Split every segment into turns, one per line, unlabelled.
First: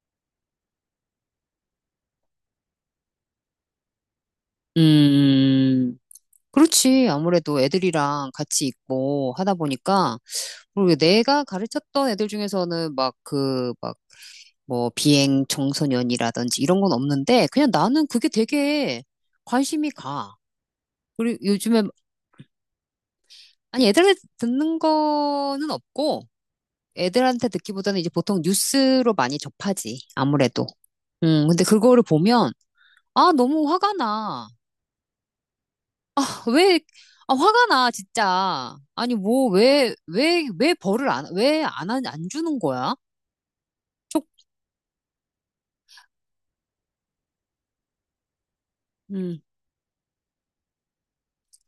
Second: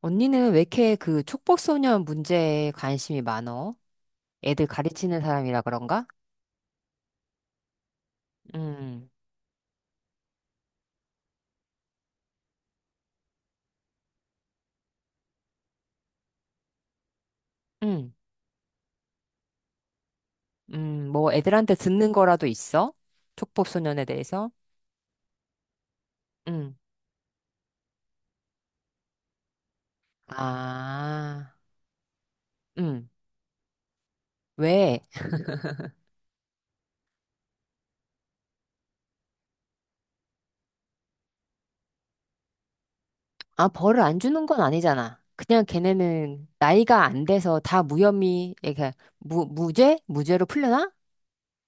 언니는 왜 이렇게 그 촉법소년 문제에 관심이 많어? 애들 가르치는 사람이라
음,
그런가?
그렇지. 아무래도 애들이랑 같이
음.
있고 하다 보니까, 그리고 내가 가르쳤던 애들 중에서는 막 비행 청소년이라든지 이런 건 없는데, 그냥 나는
음.
그게 되게 관심이 가.
음. 뭐
그리고
애들한테
요즘에,
듣는 거라도 있어?
아니,
촉법소년에
애들한테
대해서?
듣는 거는 없고,
음.
애들한테 듣기보다는 이제 보통 뉴스로 많이 접하지. 아무래도.
아,
근데 그거를 보면,
음.
아, 너무 화가 나.
왜?
그 왜, 아, 화가 나, 진짜. 아니, 뭐, 왜 벌을 안, 안 주는 거야?
아, 벌을 안
촉,
주는 건 아니잖아. 그냥 걔네는 나이가 안 돼서 다 무혐의, 이렇게
음,
무죄? 무죄로 풀려나?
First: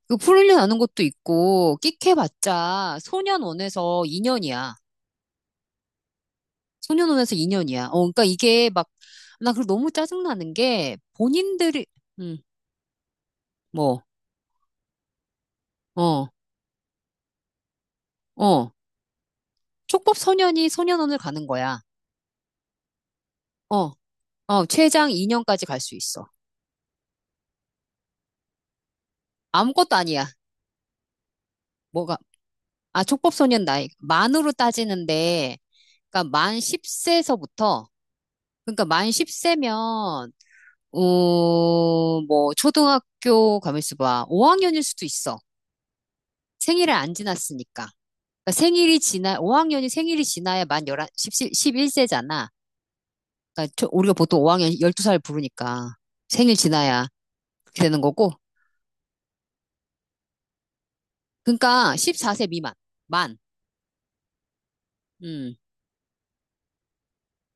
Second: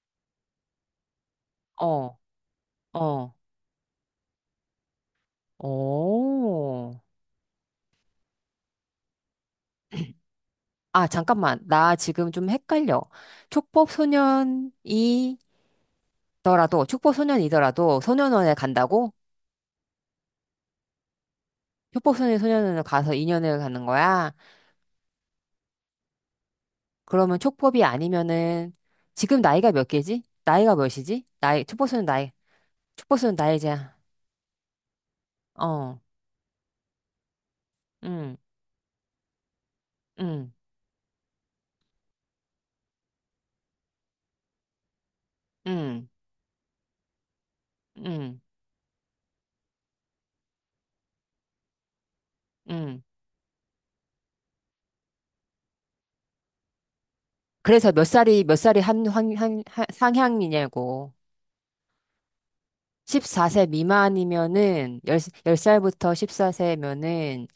그 풀려나는 것도 있고,
어.
끽해봤자,
어.
소년원에서 2년이야.
오.
소년원에서 2년이야. 어, 그러니까 이게 막, 나 그걸 너무 짜증나는 게,
아, 잠깐만.
본인들이,
나 지금
음,
좀 헷갈려.
뭐,
촉법소년이
어,
촉법소년이더라도 소년원에
어,
간다고?
촉법 소년이 소년원을 가는 거야.
촉법소년 소년원에 가서 2년을 가는
어,
거야?
어, 최장 2년까지 갈 수 있어.
그러면 촉법이 아니면은 지금 나이가 몇
아무것도
개지?
아니야.
나이가 몇이지? 나이 촉법소년
뭐가.
나이
아,
촉법소년
촉법소년 나이.
나이자.
만으로 따지는데,
어.
그러니까 만 10세서부터,
응.
그러니까 만 10세면,
응.
초등학교, 가만있어 봐. 5학년일 수도 있어.
응.
생일을 안 지났으니까.
응.
그러니까 생일이 지나, 5학년이 생일이 지나야 만 11, 십일 세잖아.
응.
그러니까 우리가 보통 5학년 12살 부르니까 생일 지나야 그렇게
그래서
되는
몇
거고.
살이 몇 살이 상향이냐고.
그러니까 14세 미만. 만.
14세 미만이면은 10,
음.
살부터 14세면은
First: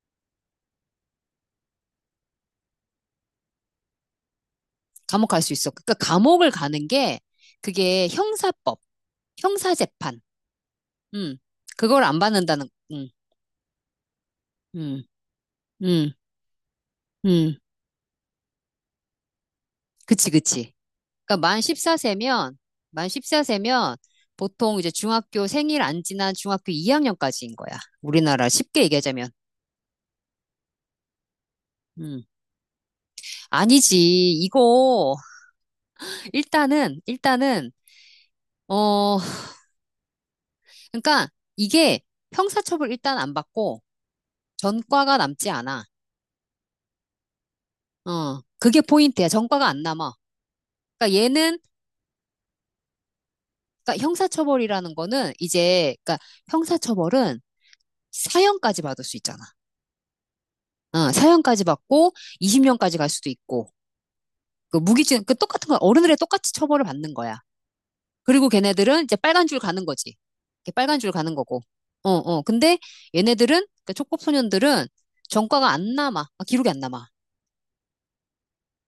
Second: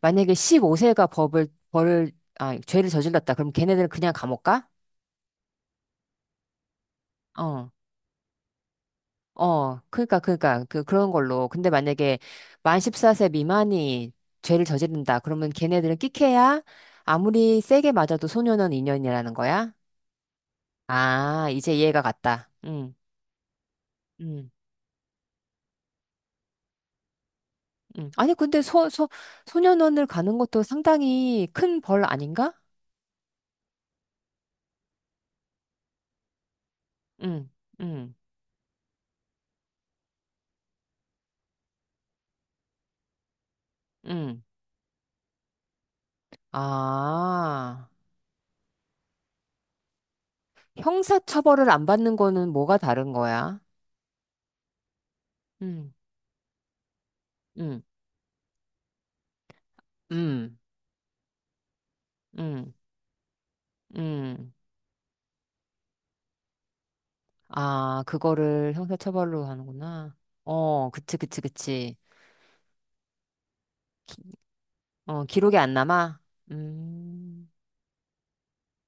만약에 15세가 법을 벌을 아 죄를 저질렀다. 그럼 걔네들은 그냥 감옥 가?
감옥 갈 수 있어. 그러니까 감옥을 가는 게
어,
그게 형사법,
어, 그러니까,
형사재판.
그러니까, 그런
음,
걸로. 근데
그걸
만약에
안 받는다는,
만 14세 미만이 죄를
음,
저지른다. 그러면 걔네들은
음,
끽해야
음.
아무리 세게 맞아도 소년원 인연이라는 거야?
그치, 그치. 그러니까
아,
만
이제 이해가 갔다.
14세면,
응.
만 십사 세면
응.
보통 이제 중학교 생일 안 지난 중학교 2학년까지인 거야.
응. 아니,
우리나라
근데
쉽게
소, 소,
얘기하자면.
소년원을 가는 것도 상당히 큰 벌
음.
아닌가?
아니지. 이거, 일단은,
응.
일단은,
응.
어, 그러니까 이게 형사처벌 일단 안 받고
응.
전과가 남지 않아.
아,
어, 그게 포인트야. 전과가 안 남아. 그러니까
형사처벌을 안 받는 거는 뭐가 다른 거야?
그러니까 형사처벌이라는 거는
응.
이제, 그러니까 형사처벌은
응.
사형까지 받을 수 있잖아.
응.
어, 사형까지 받고
응.
20년까지 갈 수도 있고,
응.
그 똑같은 거, 어른들의 똑같이 처벌을 받는 거야.
아,
그리고
그거를
걔네들은 이제
형사처벌로
빨간 줄 가는
하는구나.
거지. 이렇게
어,
빨간 줄
그치,
가는
그치,
거고.
그치.
어, 어. 근데 얘네들은, 그
기-
촉법소년들은
어, 기록이
전과가
안
안
남아?
남아. 아, 기록이 안 남아.
음.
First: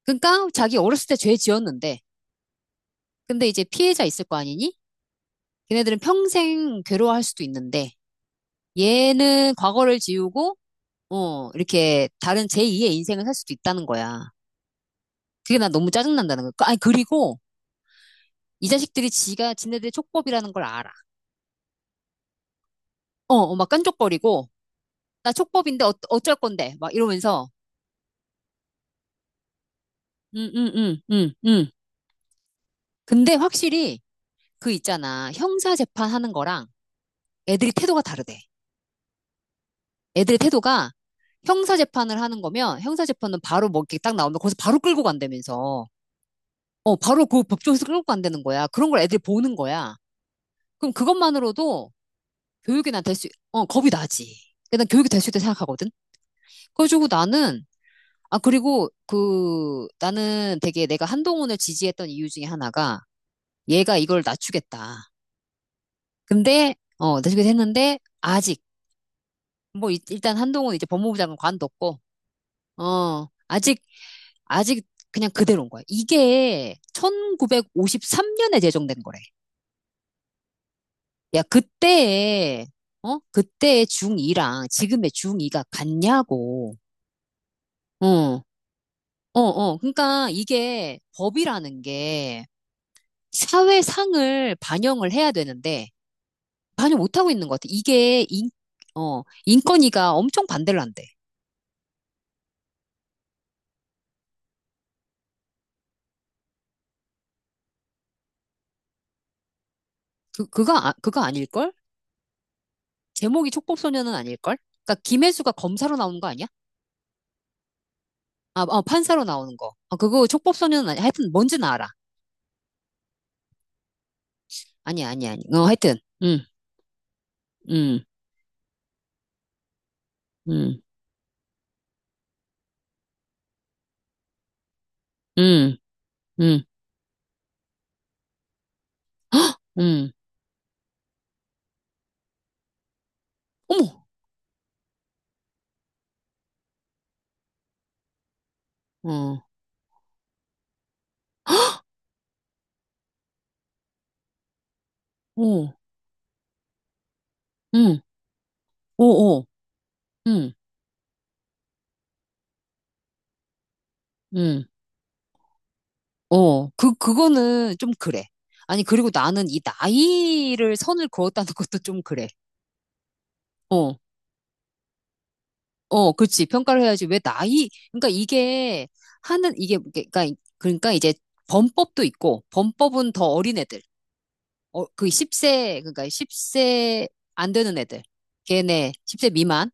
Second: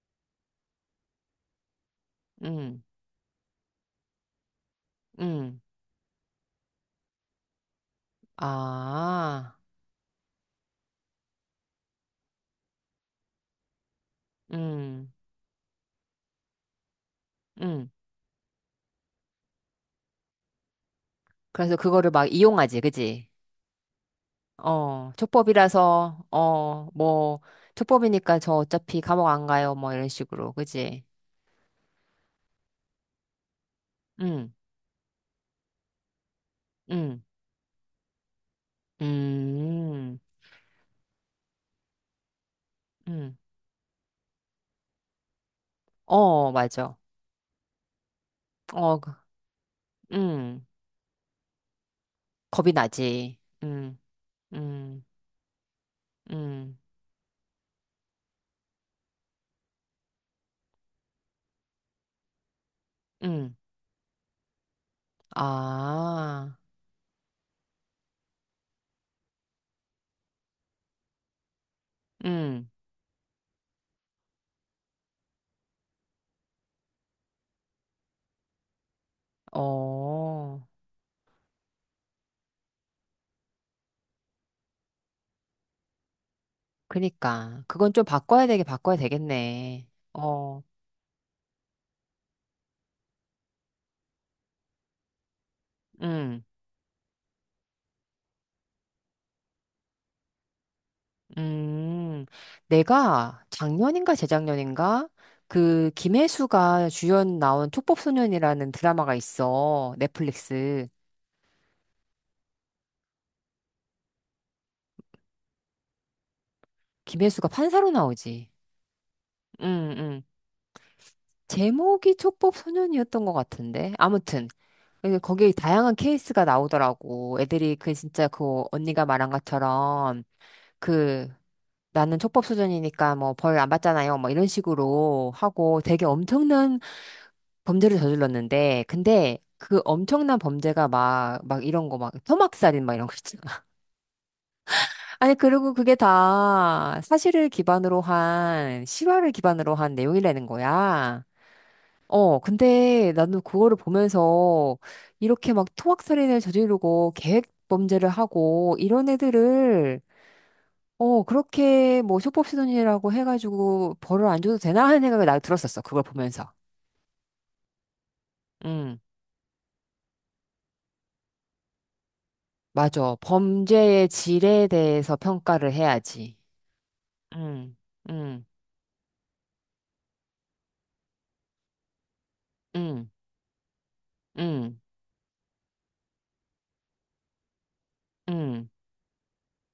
그러니까 자기 어렸을 때 죄 지었는데,
음.
근데 이제 피해자 있을 거 아니니?
음.
걔네들은 평생 괴로워할 수도 있는데, 얘는
아,
과거를 지우고, 어, 이렇게 다른 제2의 인생을 살 수도 있다는 거야.
음.
그게 난 너무 짜증난다는 거야. 아니, 그리고
음.
이 자식들이 지가 지네들의 촉법이라는 걸 알아.
그래서 그거를 막 이용하지, 그치?
어, 어, 막 깐족거리고,
어,
나 촉법인데 어,
촉법이라서,
어쩔 건데,
어,
막
뭐.
이러면서,
촉법이니까 저 어차피 감옥 안 가요, 뭐, 이런
응,
식으로,
응, 응,
그치?
응, 응. 근데 확실히
음.
그 있잖아. 형사 재판하는 거랑
음.
애들이 태도가 다르대.
음.
애들의 태도가 형사 재판을 하는 거면 형사
음.
재판은 바로 뭐 이렇게 딱 나오면 거기서 바로 끌고 간다면서.
어, 맞아.
어, 바로 그 법정에서 끌고 간다는 거야. 그런
어,
걸 애들이 보는 거야.
음.
그럼 그것만으로도
겁이
교육이 난 될 수,
나지.
어, 겁이
음.
나지. 그러니까 난
음.
교육이 될 수 있다 고 생각하거든.
음.
그래가지고 나는, 나는 되게 내가 한동훈을 지지했던 이유 중에 하나가
응.
얘가 이걸 낮추겠다.
아,
근데, 어, 낮추겠다 했는데, 아직, 일단 한동훈 이제 법무부 장관 관뒀고,
응.
어, 아직, 아직 그냥 그대로인 거야. 이게 1953년에 제정된 거래.
어,
야, 그때에, 어? 그때의 중2랑 지금의 중2가 같냐고.
그니까. 그건 좀
어,
바꿔야 되게 바꿔야
어.
되겠네.
그러니까
어.
이게 법이라는 게 사회상을 반영을 해야 되는데
응.
반영 못하고 있는 것 같아. 어, 인권위가 엄청 반대를 한대.
음. 내가 작년인가 재작년인가? 그 김혜수가 주연 나온 촉법소년이라는 드라마가 있어. 넷플릭스.
아, 그거 아닐걸? 제목이 촉법소년은 아닐걸? 그러니까 김혜수가 검사로 나오는 거 아니야?
김혜수가 판사로 나오지.
어, 판사로 나오는 거.
응.
아,
응.
그거 촉법소년은 아니 야 하여튼 뭔지는 알아.
제목이 촉법소년이었던 것 같은데. 아무튼.
아니야, 아니.
거기에
어,
다양한
하여튼. 응,
케이스가 나오더라고. 애들이 그
응,
진짜 그 언니가 말한 것처럼
응,
그 나는 촉법소년이니까 뭐 벌 안 받잖아요. 뭐 이런 식으로
응,
하고 되게
응.
엄청난 범죄를 저질렀는데 근데
헉,
그
응.
엄청난 범죄가 막 막 이런 거 막 토막살인 막 이런 거 있잖아.
어머,
아니, 그리고 그게 다 사실을 기반으로 한 실화를
어,
기반으로 한 내용이라는 거야. 어, 근데 나도 그거를 보면서 이렇게 막
어,
토막살인을 저지르고 계획
응,
범죄를 하고 이런
오, 오,
애들을,
응,
어, 그렇게 뭐 소법시도니라고 해가지고 벌을 안 줘도
응.
되나 하는 생각이 나 들었었어. 그걸 보면서.
그, 그거는 좀 그래. 아니,
응,
그리고 나는 이 나이를 선을 그었다는 것도 좀 그래.
맞아.
어,
범죄의 질에 대해서 평가를
어,
해야지.
그렇지. 평가를 해야지. 왜 나이,
응.
그러니까
응.
이게 하는, 이게, 그러니까, 그러니까 이제 범법도 있고,
응.
범법은 더 어린 애들.
응.
그 10세, 그러니까 10세 안 되는 애들.
응.
걔네, 10세 미만.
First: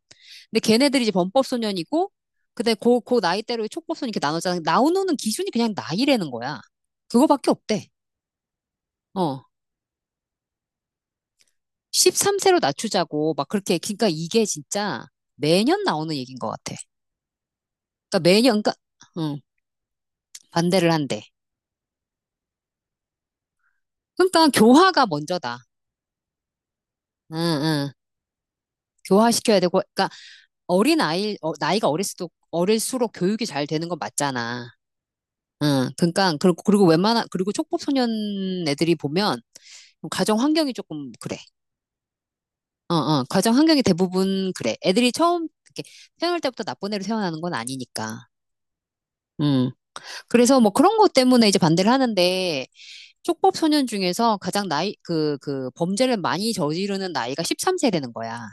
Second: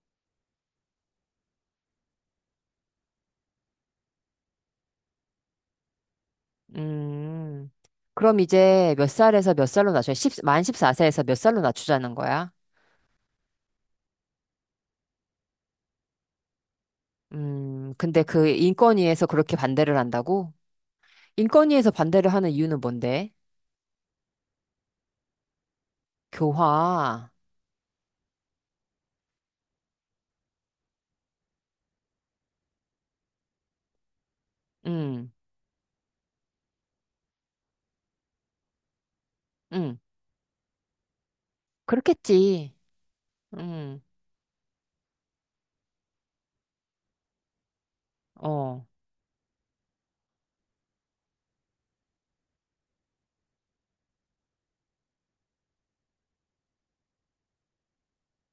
근데 걔네들이 이제 범법소년이고, 근데 그 나이대로 촉법소년 이렇게 나누잖아. 나오는 기준이 그냥 나이라는 거야. 그거밖에
응.
없대.
그럼 이제 몇
어.
살에서 몇 살로 낮춰? 십만 14세에서 몇 살로 낮추자는 거야?
13세로 낮추자고 막 그렇게. 그러니까 이게 진짜 매년 나오는 얘기인 것 같아.
근데
그러니까
그
매년 그러니까
인권위에서
응,
그렇게 반대를 한다고?
반대를 한대.
인권위에서 반대를 하는 이유는 뭔데?
그러니까 교화가 먼저다.
교화.
응, 응. 교화시켜야 되고 그러니까 어린 아이, 어, 나이가 어릴수록 교육이 잘 되는 건 맞잖아.
응,
응. 그러니까 그리고 웬만한 그리고 촉법소년 애들이 보면
응,
가정 환경이 조금 그래.
그렇겠지.
어, 어. 가정 환경이
음.
대부분 그래. 애들이 처음 이렇게 태어날 때부터 나쁜 애로 태어나는 건 아니니까.
어.
음. 그래서 뭐 그런 것 때문에 이제 반대를 하는데 쪽법 소년 중에서 가장 나이, 그 그 범죄를 많이 저지르는 나이가 13세라는 거야.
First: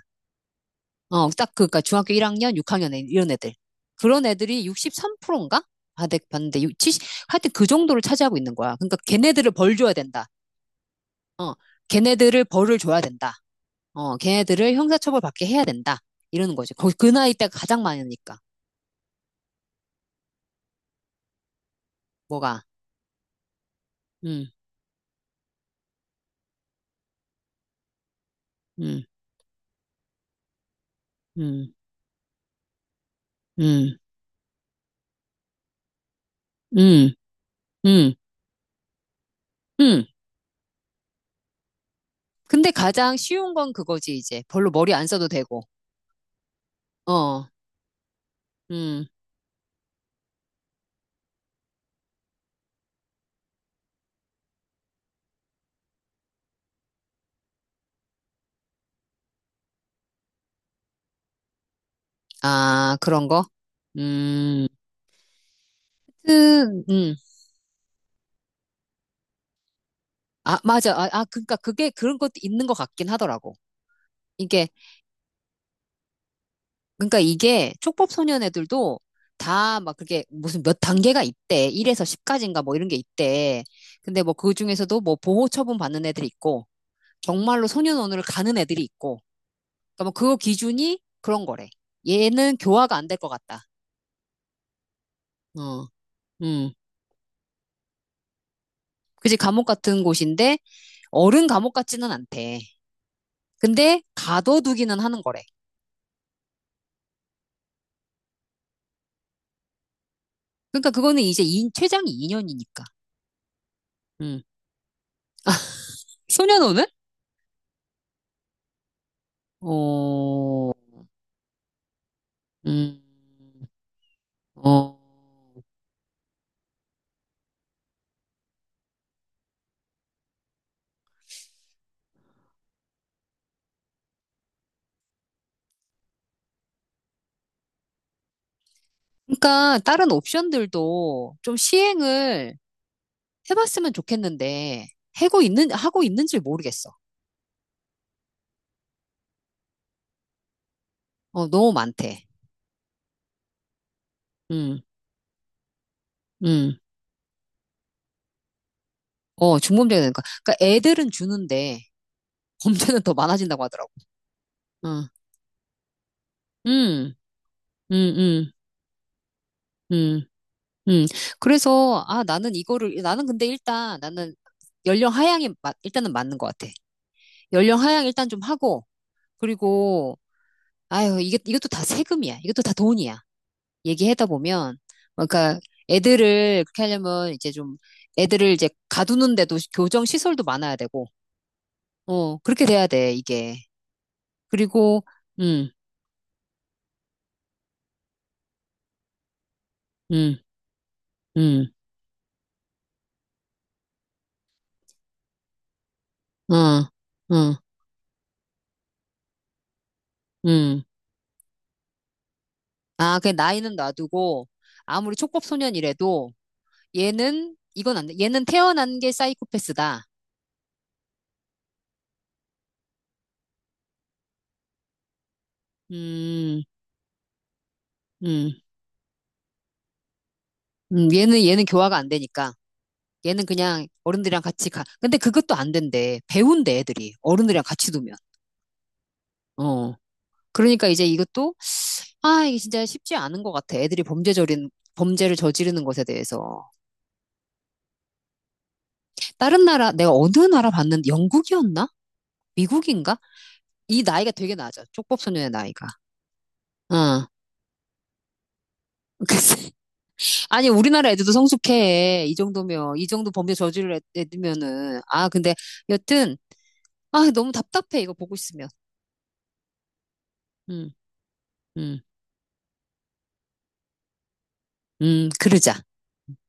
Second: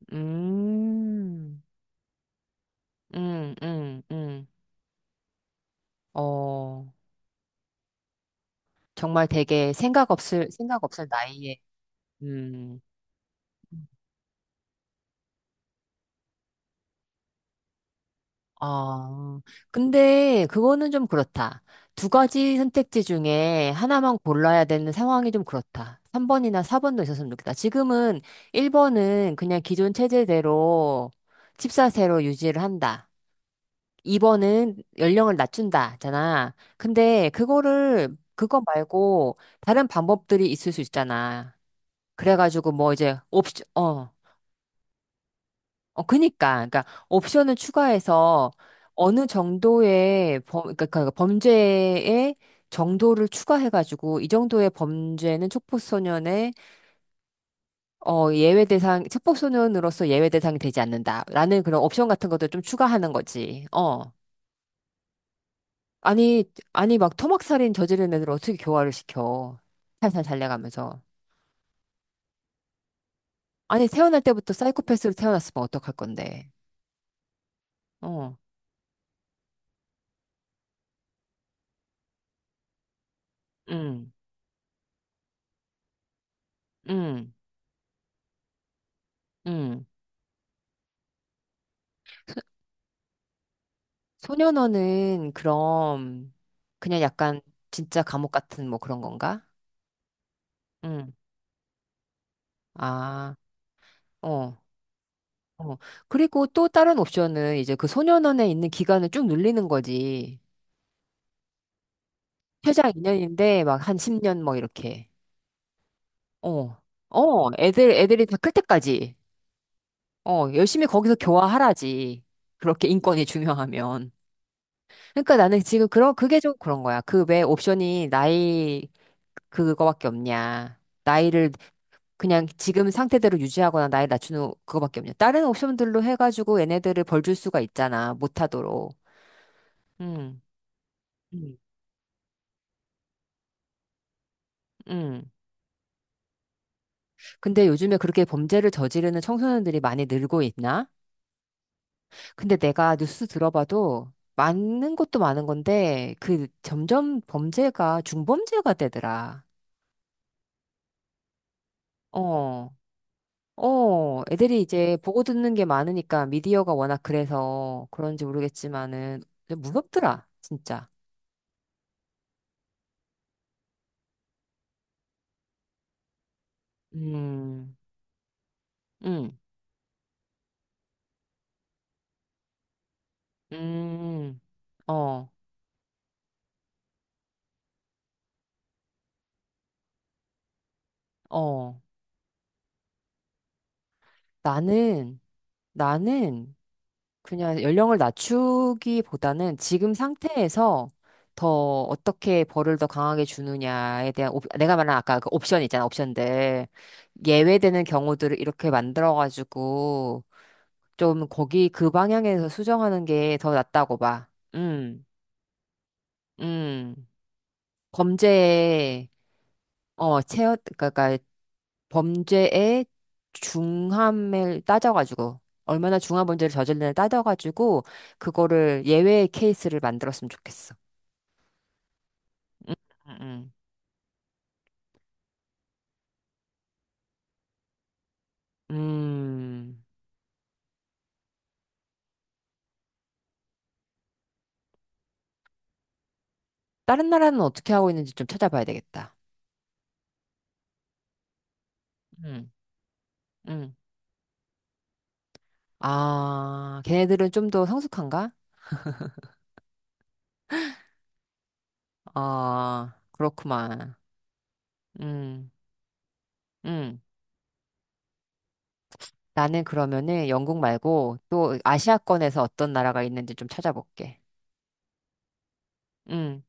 어,
음.
그니까 중학교 1학년, 이런 애들.
음. 음.
그런
음.
애들이 63%인가? 아, 내 봤는데
어.
70, 하여튼 그 정도를 차지하고 있는 거야. 그러니까
정말
걔네들을
되게
벌 줘야
생각
된다.
없을, 생각 없을
어.
나이에.
걔네들을 벌을
음.
줘야 된다. 어, 걔네들을 형사처벌 받게 해야 된다. 이러는 거지. 거기 그 나이 때가 가장 많으니까.
아, 근데 그거는 좀 그렇다. 두 가지
뭐가?
선택지 중에 하나만
음.
골라야 되는 상황이 좀 그렇다. 3번이나 4번도 있었으면 좋겠다. 지금은
음.
1번은 그냥 기존 체제대로
음.
집사세로 유지를 한다.
음.
2번은 연령을 낮춘다잖아.
음.
근데
음.
그거 말고 다른
음.
방법들이 있을 수 있잖아.
근데
그래가지고 뭐
가장
이제
쉬운
옵션.
건
어.
그거지, 이제. 별로 머리 안 써도 되고.
어 그니까 그러니까
어,
옵션을 추가해서
음,
어느 정도의 범 그러니까 그 범죄의 정도를 추가해가지고, 이 정도의 범죄는 촉법소년의 어 예외 대상 촉법소년으로서 예외 대상이 되지 않는다라는 그런 옵션 같은 것도 좀
아,
추가하는
그런 거?
거지. 어.
음,
아니,
그,
아니, 막
음,
토막살인 저지른 애들 어떻게 교화를 시켜? 살살
아, 맞아.
달래가면서.
아, 그러니까 그게 그런 것도 있는 것 같긴 하더라고.
아니, 태어날 때부터
이게,
사이코패스로 태어났으면 어떡할 건데.
그러니까 이게
어.
촉법소년 애들도 다 막 그게 무슨 몇 단계가 있대. 1에서 10까지인가 뭐 이런 게 있대.
응.
근데 뭐 그 중에서도 뭐 보호 처분 받는 애들이 있고,
응.
정말로 소년원을 가는 애들이 있고,
응.
그러니까 뭐 그거 기준이 그런 거래. 얘는 교화가 안 될 것 같다.
소년원은
어,
그럼
음.
그냥 약간 진짜 감옥 같은 뭐 그런
그지
건가?
감옥 같은 곳인데
응.
어른 감옥 같지는 않대.
아.
근데
어.
가둬두기는 하는 거래.
어. 그리고 또 다른 옵션은 이제 그 소년원에 있는 기간을 쭉 늘리는 거지.
그러니까 그거는 이제 이, 최장 2년이니까.
최장 2년인데 막 한
음.
10년 뭐 이렇게. 어,
소년원은?
어, 애들이 다 클 때까지. 어,
어,
열심히 거기서 교화하라지. 그렇게
음,
인권이 중요하면.
어.
그러니까 나는 지금 그게 좀 그런 거야. 그 왜 옵션이 나이, 그거밖에 없냐. 나이를 그냥 지금 상태대로 유지하거나 나이 낮추는 그거밖에 없냐. 다른 옵션들로 해가지고 얘네들을 벌줄 수가 있잖아. 못하도록.
그러니까 다른
음.
옵션들도 좀
음.
시행을 해봤으면 좋겠는데
음.
하고 있는지 모르겠어.
근데 요즘에 그렇게 범죄를 저지르는 청소년들이 많이 늘고 있나?
어, 너무 많대.
근데 내가 뉴스 들어봐도
음,
많은 것도 많은 건데 그
음.
점점 범죄가 중범죄가 되더라.
어, 중범죄가 되니까. 그러니까 애들은 주는데
어.
범죄는 더 많아진다고 하더라고.
어, 애들이 이제
어.
보고 듣는 게 많으니까 미디어가 워낙
음,
그래서
음,
그런지
음,
모르겠지만은 좀
음.
무섭더라, 진짜.
음, 그래서, 나는 근데 일단, 나는 연령 하향이, 일단은 맞는 것 같아.
음.
연령 하향 일단 좀 하고,
음.
그리고, 아유, 이게, 이것도 다 세금이야. 이것도 다 돈이야. 얘기하다
음.
보면,
어.
그러니까 애들을 그렇게 하려면 이제 좀, 애들을 이제 가두는데도 교정 시설도 많아야 되고,
어.
어, 그렇게 돼야 돼, 이게. 그리고,
나는,
음,
나는 그냥 연령을 낮추기보다는 지금
음,
상태에서
음,
더 어떻게 벌을 더 강하게 주느냐에 대한 내가 말한 아까 그 옵션 있잖아,
어,
옵션들.
어,
예외되는 경우들을 이렇게 만들어가지고
음.
좀 거기 그 방향에서 수정하는
아, 그
게 더
나이는
낫다고 봐.
놔두고,
음.
아무리 촉법소년이라도,
음.
얘는 이건 안 돼. 얘는 태어난
범죄에,
게 사이코패스다.
어, 체워 그러니까 범죄의 중함을 따져가지고 얼마나 중한 범죄를
음,
저질렀나 따져가지고
음,
그거를 예외의 케이스를 만들었으면 좋겠어.
얘는 교화가 안 되니까.
음.
얘는
음.
그냥 어른들이랑 같이 가. 근데 그것도 안 된대. 배운대 애들이 어른들이랑 같이 두면.
음.
어. 그러니까 이제 이것도, 아, 이게 진짜 쉽지 않은 것 같아. 애들이 범죄저린 범죄를 저지르는 것에 대해서.
다른 나라는 어떻게 하고 있는지 좀 찾아봐야 되겠다.
다른 나라 내가 어느 나라 봤는데 영국이었나?
음.
미국인가?
음.
이 나이가 되게 낮아. 쪽법소년의 나이가.
아,
어.
걔네들은 좀 더 성숙한가?
그래서, 아니, 우리나라 애들도 성숙해. 이
아,
정도면, 이 정도 범죄
그렇구만.
했으면은. 아,
음.
근데 여튼,
음.
아, 너무 답답해. 이거 보고 있으면.
나는 그러면은 영국
음,
말고 또
음,
아시아권에서 어떤 나라가 있는지 좀 찾아볼게.
그러자.
음.